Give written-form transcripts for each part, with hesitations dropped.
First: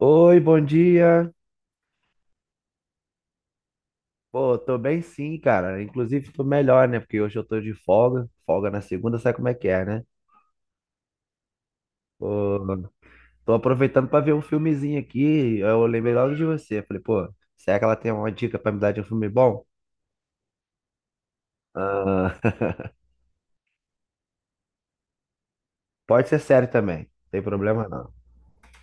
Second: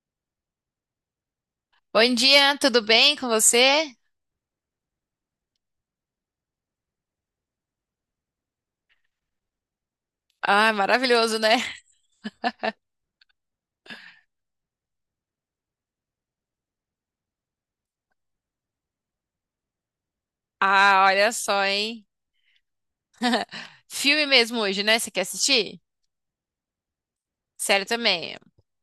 Oi, bom dia. Bom dia, tudo bem com você? Pô, tô bem sim, cara. Inclusive, tô melhor, né? Porque hoje eu tô de folga. Folga na segunda, sabe como é que é, né? Ah, maravilhoso, né? Pô, tô aproveitando pra ver um filmezinho aqui. Eu lembrei logo de você. Falei, pô, será que ela tem uma dica pra me dar de um filme bom? Ah, olha só, hein? Ah, Filme mesmo hoje, né? Você quer assistir? pode ser sério também, não tem Sério problema não. também.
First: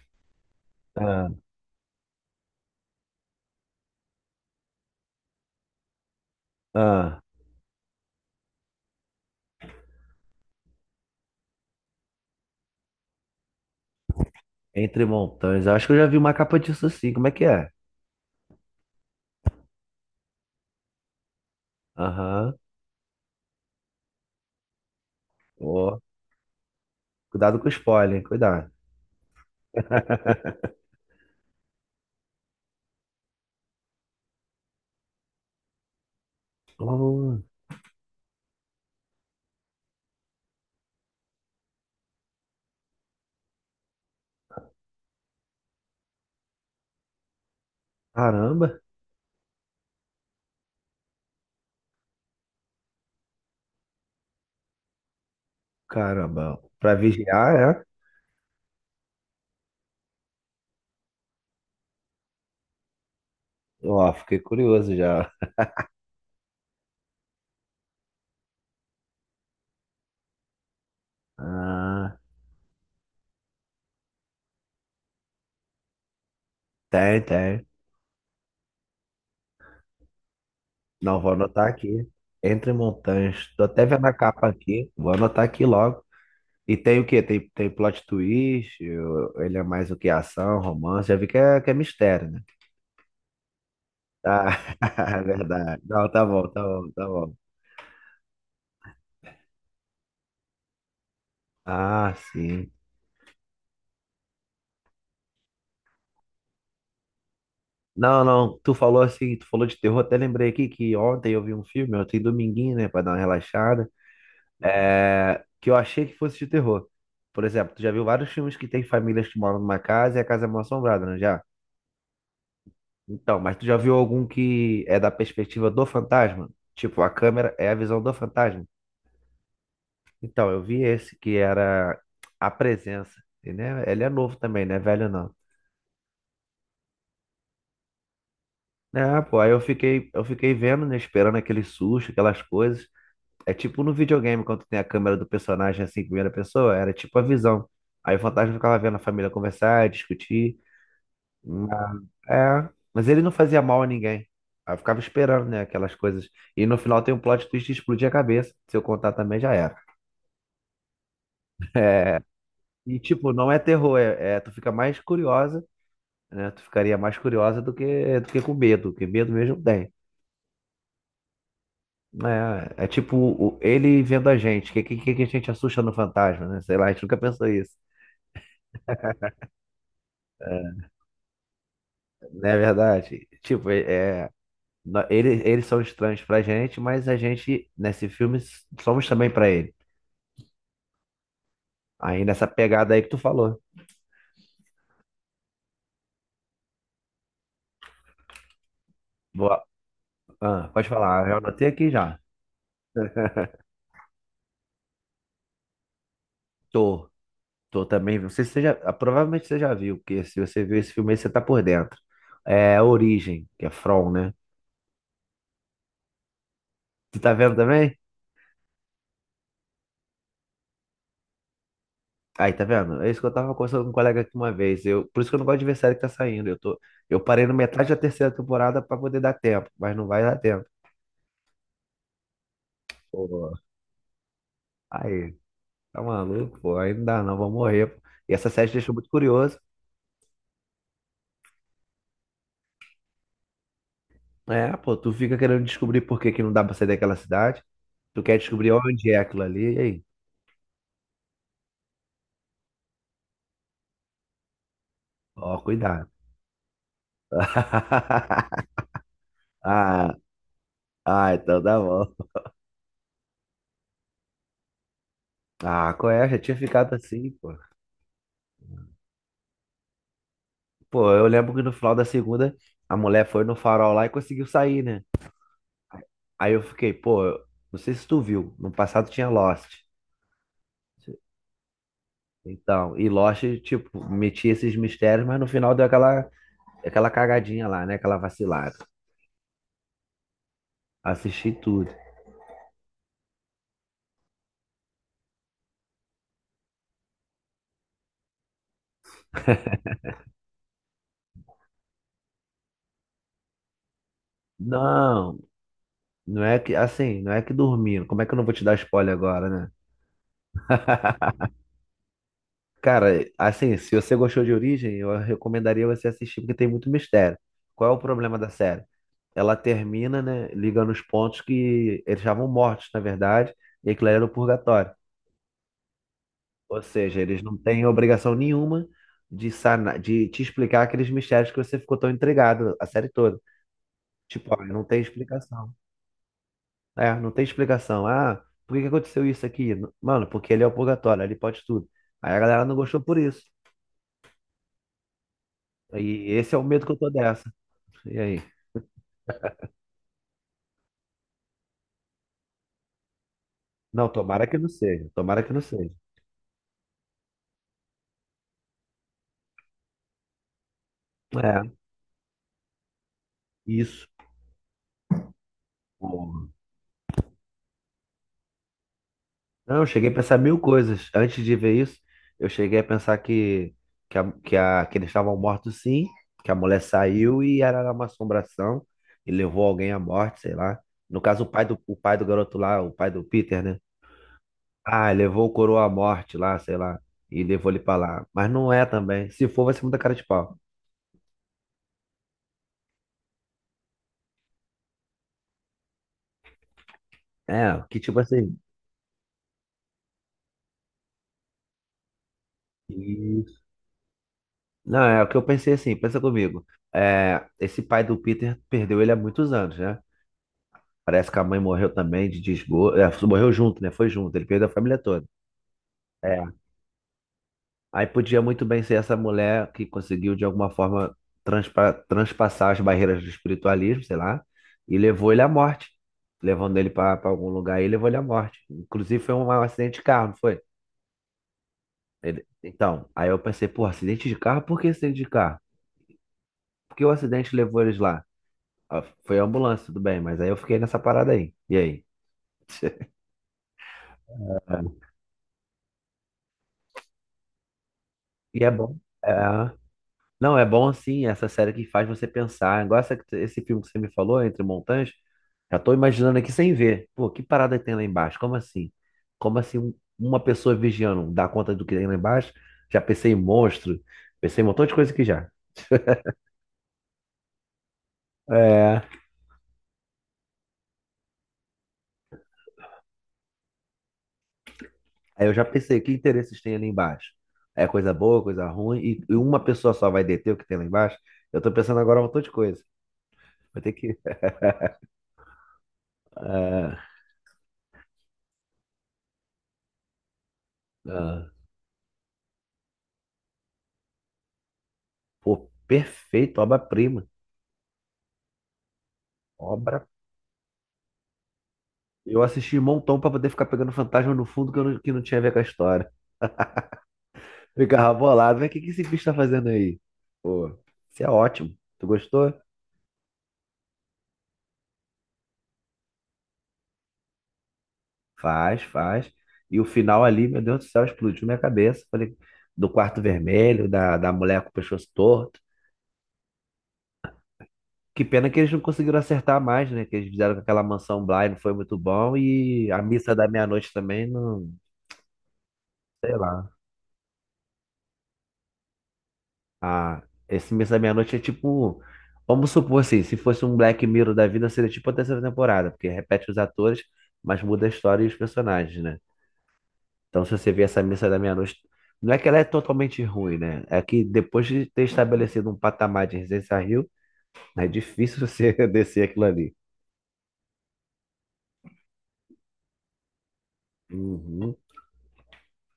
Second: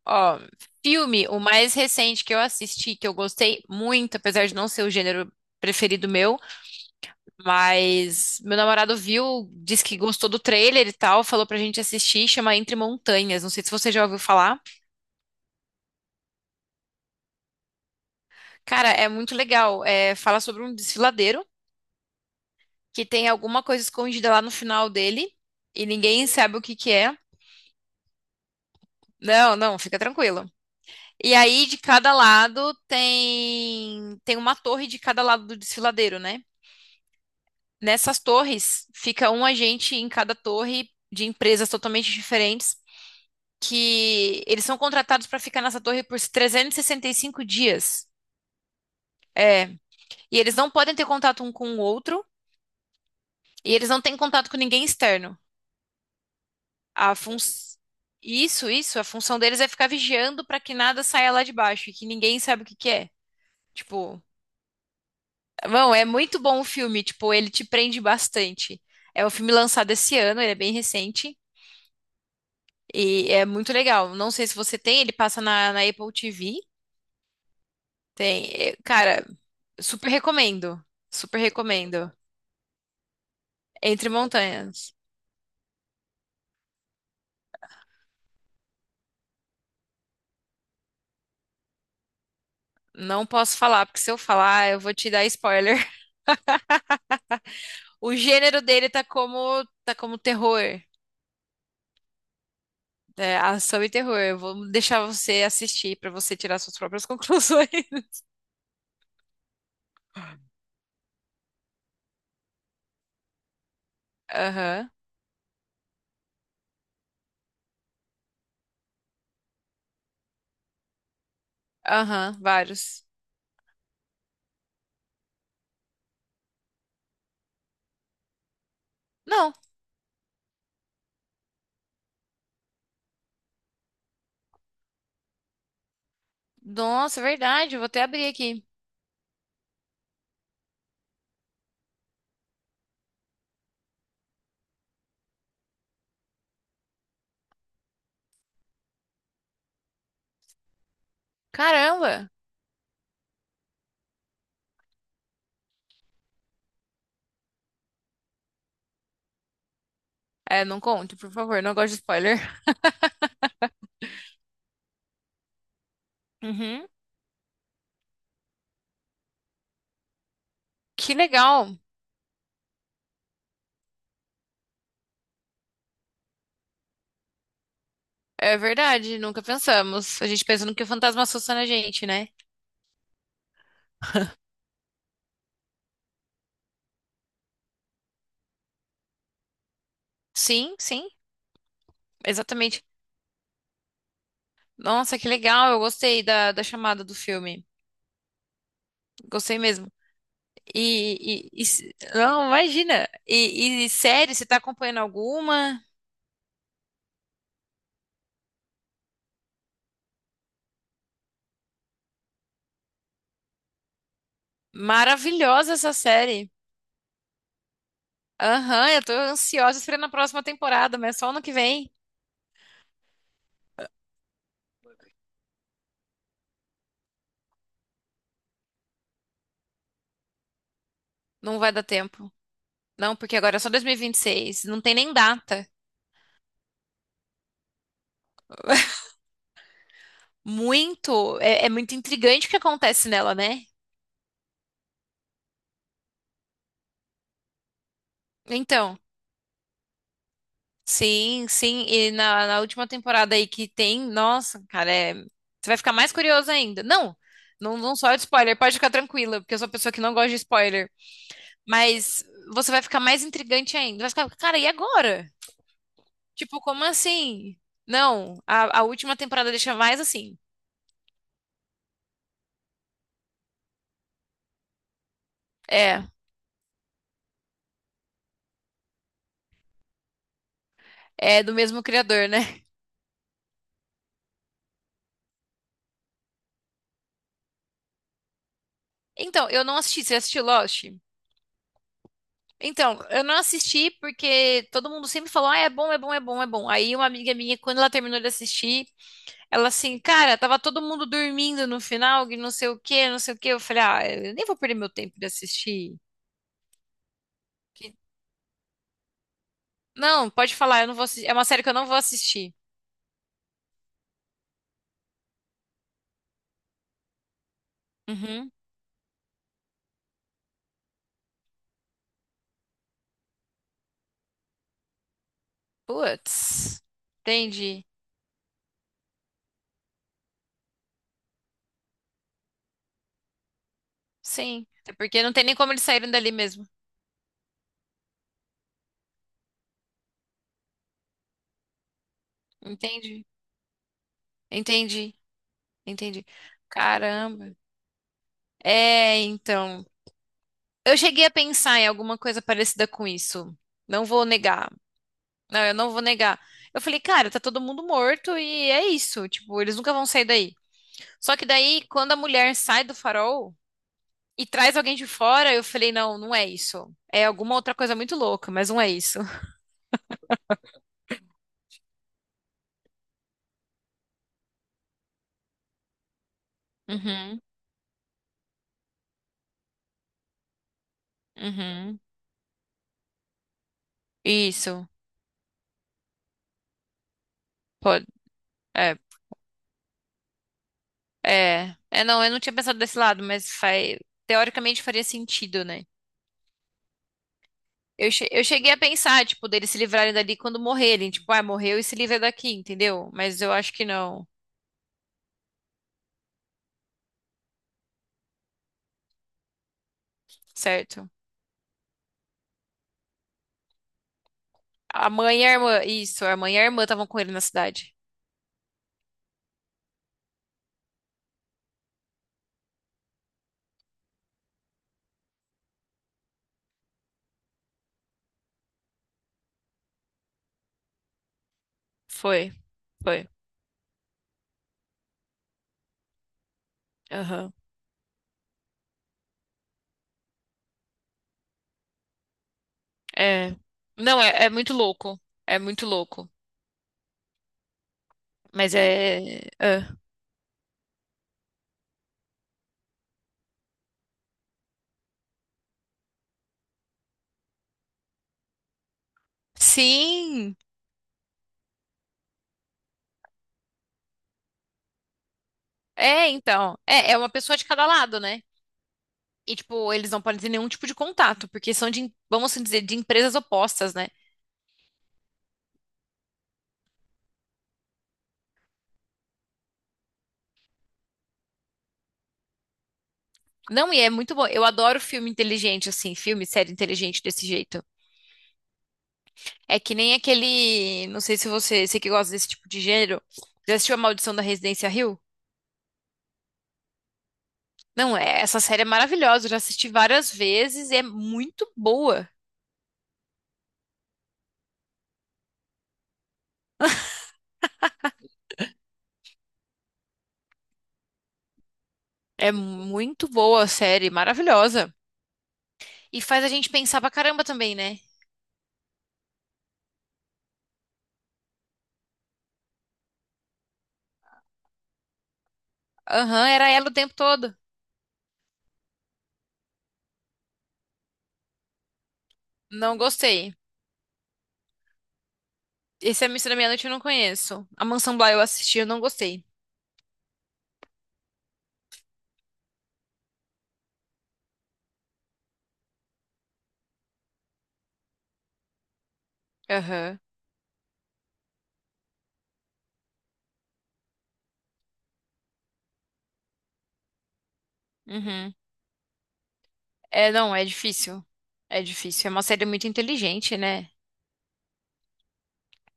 Ó, filme, Ah, o mais recente que eu assisti, que eu gostei muito, apesar de não ser o gênero preferido meu, ah, mas meu namorado viu, disse que gostou do trailer e tal, falou pra gente assistir, chama Entre Montanhas. Não sei se você já ouviu falar. Entre Montanhas. Eu acho que eu já vi uma capa disso sim. Como é que é? Cara, é muito legal. É, fala sobre um desfiladeiro Aham. que tem alguma coisa escondida lá no final dele e Ó, ninguém sabe o que que é. cuidado com o spoiler, hein? Cuidado. Não, não, fica tranquilo. E aí de cada lado tem uma torre de cada lado do desfiladeiro, né? Oh, Nessas torres fica um agente em cada torre de empresas totalmente diferentes que eles são contratados para ficar nessa torre por 365 dias. caramba. É, e eles não podem ter contato um com o outro e eles não têm contato com ninguém externo. Caramba, pra A fun... vigiar, Isso, isso, a função deles é ficar vigiando pra que nada saia lá de baixo e que ninguém sabe o que que é. é? Ó, Tipo, fiquei curioso já. bom, é muito bom o filme, tipo, ele te prende bastante. É um filme lançado esse ano, ele é bem recente Ah, e é muito legal. Não sei se você tem, ele passa na, na Apple TV. tem, tem. Tem. É, cara, super recomendo. Não, vou Super anotar aqui. recomendo. Entre montanhas. Tô até vendo Entre a capa aqui. Montanhas. Vou anotar aqui logo. E tem o quê? Tem, tem plot twist? Eu- ele é mais o que? Ação, romance? Já vi que é mistério, né? Não posso falar, porque se eu Tá, falar, eu vou te é dar spoiler. verdade. Não, tá bom, tá bom, tá bom. O gênero dele tá como terror. Ah, sim. É, ação e terror. Eu vou deixar você assistir pra você tirar suas próprias conclusões. Não, não, tu falou assim, tu falou de terror, até lembrei aqui que ontem eu vi um filme, ontem dominguinho, né, pra dar uma relaxada. Aham, É, que eu achei que fosse de terror. Por exemplo, tu já viu vários filmes que tem famílias que moram numa casa e a casa é mal assombrada, não é já? aham, vários. Então, mas tu já viu algum que é da perspectiva do fantasma? Tipo, a câmera é a visão do fantasma. Não, Então, eu vi esse que era a presença. E, né, ele é novo também, não é velho não. nossa, é verdade, eu vou até abrir aqui. É, pô, aí eu fiquei vendo, né, esperando aquele susto, aquelas coisas. É tipo no videogame, quando tem a câmera do personagem assim, em primeira pessoa, era tipo a visão. Aí o fantasma ficava vendo a família conversar, discutir. Ma- Caramba! é, mas ele não fazia mal a ninguém. Aí eu ficava esperando, né, aquelas coisas. E no final tem um plot twist de explodir a cabeça. Se eu contar também já era. É, não conto, por favor, não gosto de É, spoiler. e tipo, não é terror, é, é- tu fica mais curiosa, né? Tu Uhum. ficaria mais curiosa do que com medo, porque medo mesmo tem. Que legal! É, é tipo o- ele vendo a gente, que a gente assusta no fantasma, né? Sei lá, a gente nunca pensou isso. É verdade, nunca pensamos. A gente pensa no É, que o fantasma assusta na gente, né? não é verdade? Tipo, é, é, nó- ele, eles são estranhos pra gente, mas a gente, nesse filme, somos também pra ele. Sim, sim, Aí nessa exatamente. pegada aí que tu falou. Nossa, que legal, eu gostei da, da chamada do filme. Vou, Gostei mesmo. ah, pode falar, eu anotei aqui já. Não, imagina. E série, você tá acompanhando alguma? Tô, tô também. Não sei se você já, ah, provavelmente você já viu, porque se você viu esse filme aí, você tá por dentro. É Origem, que é From, né? Maravilhosa essa série. Tu tá vendo também? Aham, eu tô ansiosa esperando a próxima temporada, mas só ano que vem. Aí, tá vendo? É isso que eu tava conversando com um colega aqui uma vez. Eu, por isso que eu não gosto de ver série que tá saindo. Eu tô, eu parei na metade da terceira temporada pra poder dar tempo, mas não vai dar tempo. Não vai dar tempo. Não, porque Pô, agora é só 2026. Não tem nem aí, data. tá maluco, pô, aí não dá não, vou morrer. E essa série te deixou muito curioso. Muito, é, é muito intrigante o que acontece nela, né? É, pô, tu fica querendo descobrir por que que não dá pra sair daquela cidade. Tu quer descobrir Então, onde é aquilo ali, e aí? sim, sim. E na, na última temporada aí que tem, nossa, cara, é- Ó, você vai ficar cuidado. mais curioso ainda. Não, não, não só de spoiler, pode ficar tranquila, porque eu sou uma pessoa que não Ah, gosta de spoiler. Então tá Mas bom. você vai ficar mais intrigante ainda. Vai ficar, cara, e agora? Ah, qual é? Já tinha Tipo, como ficado assim, pô. assim? Não, a última temporada deixa mais assim. Pô, eu lembro que no final da segunda, a mulher foi no farol lá e conseguiu sair, né? É, Aí eu fiquei, pô, eu- não sei se tu viu, no passado tinha Lost. é do mesmo criador, né? Então, e Lost, tipo, metia esses mistérios, mas no final deu aquela, aquela cagadinha lá, né? Aquela vacilada. Então, eu não assisti. Você assistiu Lost? Assisti tudo. Então, eu não assisti porque todo mundo sempre falou, ah, é bom, é bom, é bom, é bom. Aí uma amiga minha, quando ela terminou de assistir, ela assim, cara, tava todo mundo dormindo no final, que não sei o quê, não sei o quê. Eu falei, ah, eu nem vou perder meu tempo de Não, assistir. não é que, assim, não é que Que- dormindo. Como é que eu não vou te dar spoiler agora, né? Não, pode falar, eu não vou assistir. É uma série que eu não vou assistir. Cara, assim, se você gostou de Origem, eu recomendaria você assistir, porque tem muito mistério. Qual é o problema da Uhum. série? Ela termina, né, ligando os pontos que eles estavam mortos, na verdade, e aquilo era o purgatório. Ou Putz, seja, eles não têm entendi. obrigação nenhuma de sanar, de te explicar aqueles mistérios que você ficou tão entregado a série toda. Tipo, ó, Sim, não até tem porque não tem nem como explicação. eles saírem dali mesmo. É, não tem explicação. Ah, por que que aconteceu isso aqui? N- mano, porque ele é o purgatório, ele pode tudo. Aí a galera não gostou por Entendi, isso. entendi, entendi. E esse é o medo que eu tô dessa. Caramba. E aí? É, então. Eu cheguei a pensar em alguma coisa parecida com isso. Não Não, vou tomara que não negar. seja. Tomara que Não, não eu seja. não vou negar. Eu falei, cara, tá todo mundo morto e é isso. Tipo, eles nunca vão sair daí. Só que É, daí, quando a mulher sai do farol isso. e traz alguém de fora, eu falei, não, não é Porra. isso. É alguma outra coisa muito louca, mas não é isso. Não, eu cheguei a pensar mil coisas. Antes de ver isso, eu cheguei a pensar que, a, que, a- que eles estavam mortos sim, que a mulher saiu Uhum, e era uma assombração e levou alguém à morte, sei lá. No caso, o uhum. pai do garoto lá, o pai do Peter, né? Isso. Ah, levou o coroa à morte lá, sei lá, e levou ele pra lá. Mas não é É, também. Se for, vai ser muita cara de pau. Não, eu não tinha pensado desse lado, mas teoricamente faria sentido, né? É, que Eu, tipo che- eu assim. cheguei a pensar, tipo, deles se livrarem dali quando morrerem, tipo, ah, morreu e se livra daqui, entendeu? Mas eu Isso. acho que não, Não, é o que eu pensei assim, pensa comigo. É, esse pai do Peter perdeu ele há muitos anos, né? certo? Parece que a mãe morreu também de desgosto. É, morreu junto, né? Foi junto, ele perdeu a família A toda. mãe e a irmã, isso, a É, mãe e a irmã estavam com ele na cidade. aí podia muito bem ser essa mulher que conseguiu, de alguma forma, transpa- transpassar as barreiras do espiritualismo, sei lá, e levou ele à morte. Levando ele para algum lugar e levou ele à morte. Inclusive, foi um acidente de carro, não foi? Ele- Foi, então, foi. aí eu pensei, pô, acidente de carro? Por que acidente de carro? Por que o Aham. acidente levou eles lá? Ah, foi a ambulância, tudo bem, mas aí eu fiquei nessa parada aí. E aí? É. Não, é muito É. louco, é muito louco. E é Mas bom. É. é. é. Não, é bom assim, essa série que faz você pensar. Igual essa, esse filme que você me falou, Entre Montanhas, já tô imaginando aqui sem ver. Pô, que parada tem lá embaixo? Como assim? Como assim um- uma Sim, pessoa vigiando dá conta do que tem lá embaixo? Já pensei em monstro, pensei em um montão de coisa que já. é, então. É uma pessoa de cada lado, né? É. E, tipo, eles não podem ter nenhum tipo de contato, porque são vamos assim dizer, de empresas opostas, né? Aí eu já pensei, que interesses tem ali embaixo? É coisa boa, coisa ruim, e uma pessoa só vai deter o que tem lá embaixo? Eu tô pensando agora um montão de coisa. Vai ter Não, e é que. muito bom. Eu adoro filme inteligente, assim, filme, série ah, inteligente desse jeito. É que nem aquele. Não sei ah, se você, você que gosta desse tipo de gênero, já assistiu A Maldição da Residência Hill? pô, perfeito, obra-prima. Não, é, essa série é maravilhosa, eu já assisti várias vezes e é muito boa. Eu assisti um montão pra poder ficar pegando fantasma no fundo que, eu não, que não tinha a ver com a história. Ficava bolado, mas o que, que esse bicho tá fazendo aí? Pô, isso é ótimo. Tu É gostou? muito boa a série, maravilhosa. E faz a gente pensar pra caramba também, né? Faz, faz. E o final ali, meu Deus do céu, explodiu minha cabeça. Falei, do quarto vermelho, da, da mulher com o pescoço torto. Aham, era ela o tempo todo. Que pena que eles não conseguiram acertar mais, né? Que eles fizeram com aquela mansão Bly, não foi muito bom. E Não a missa da gostei. meia-noite também, não Esse A sei Missa da lá. Meia-Noite eu não conheço. A Mansão Bly eu assisti, eu não gostei. Ah, esse Missa da Meia-Noite é tipo. Vamos supor assim, se fosse um Black Mirror da vida, seria tipo a terceira temporada, porque repete os atores, mas muda a história e os personagens, né? Aham. Então, se você vê essa Missa da Meia-Noite, não é que ela é totalmente ruim, né? É que depois de ter estabelecido um patamar de Residência Rio, é difícil Uhum. você descer aquilo ali. É, não, é difícil. É difícil. É uma série muito inteligente, né? Uhum.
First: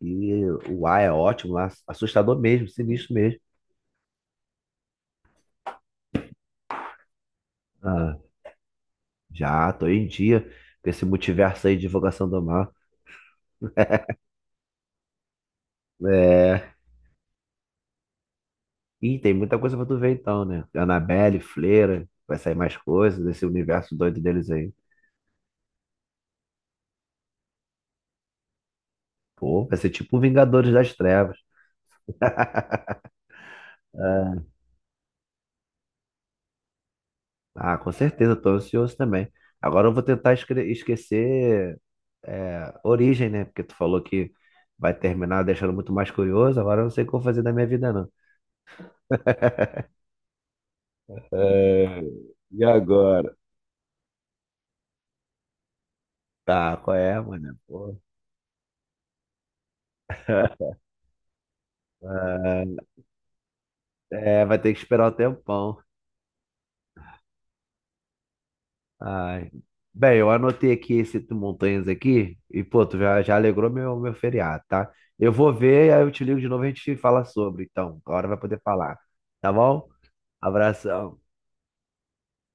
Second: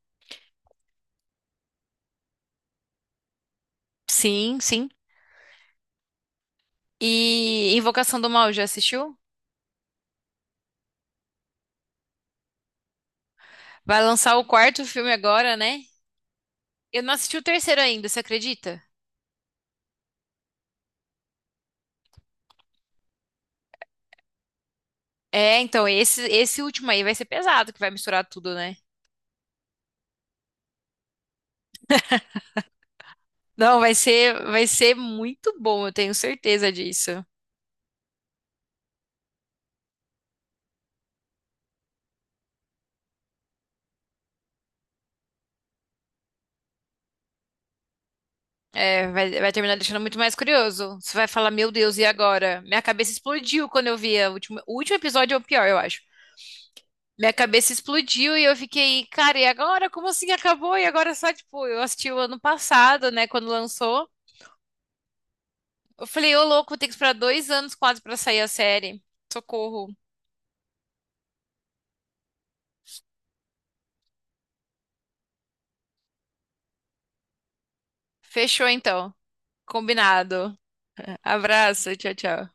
E o ar é ótimo lá, assustador mesmo, sinistro mesmo. Sim, sim. E Ah, Invocação do Mal, já assistiu? já, tô em dia com esse multiverso aí de Divulgação do Mal. Vai lançar o quarto filme agora, né? É, Eu não assisti o terceiro ainda, você acredita? ih, tem muita coisa pra tu ver então, né? Annabelle, Fleira, vai sair mais coisas desse universo doido deles aí. É, então, esse último aí vai ser pesado, que vai misturar tudo, né? Pô, vai ser tipo Vingadores das Trevas. Não, vai ser, É. vai ser muito bom, eu tenho certeza disso. Ah, com certeza, tô ansioso também. Agora eu vou tentar esque- esquecer é, Origem, né? Porque tu falou que vai terminar deixando muito mais curioso. Agora eu não sei o que eu vou fazer da minha vida, não. É, vai terminar deixando muito mais curioso. Você vai falar, meu É, Deus, e agora? e Minha cabeça agora? explodiu quando eu vi a o último episódio, é o pior, eu acho. Tá, qual é, Minha mano? cabeça Pô, explodiu e eu fiquei, cara, e agora? Como assim acabou? E agora só, tipo, eu assisti o ano ah, passado, né, quando lançou. é, vai ter que esperar um tempão. Eu falei, ô louco, tem que esperar dois anos quase pra sair a série. Ai. Socorro. Bem, eu anotei aqui esse tu- montanhas aqui e, pô, tu já, já alegrou meu, meu feriado, tá? Eu vou ver, aí eu te ligo de novo e a gente fala sobre. Então, agora vai poder Fechou falar. então. Tá bom? Combinado. Abração. Abraço, tchau, tchau.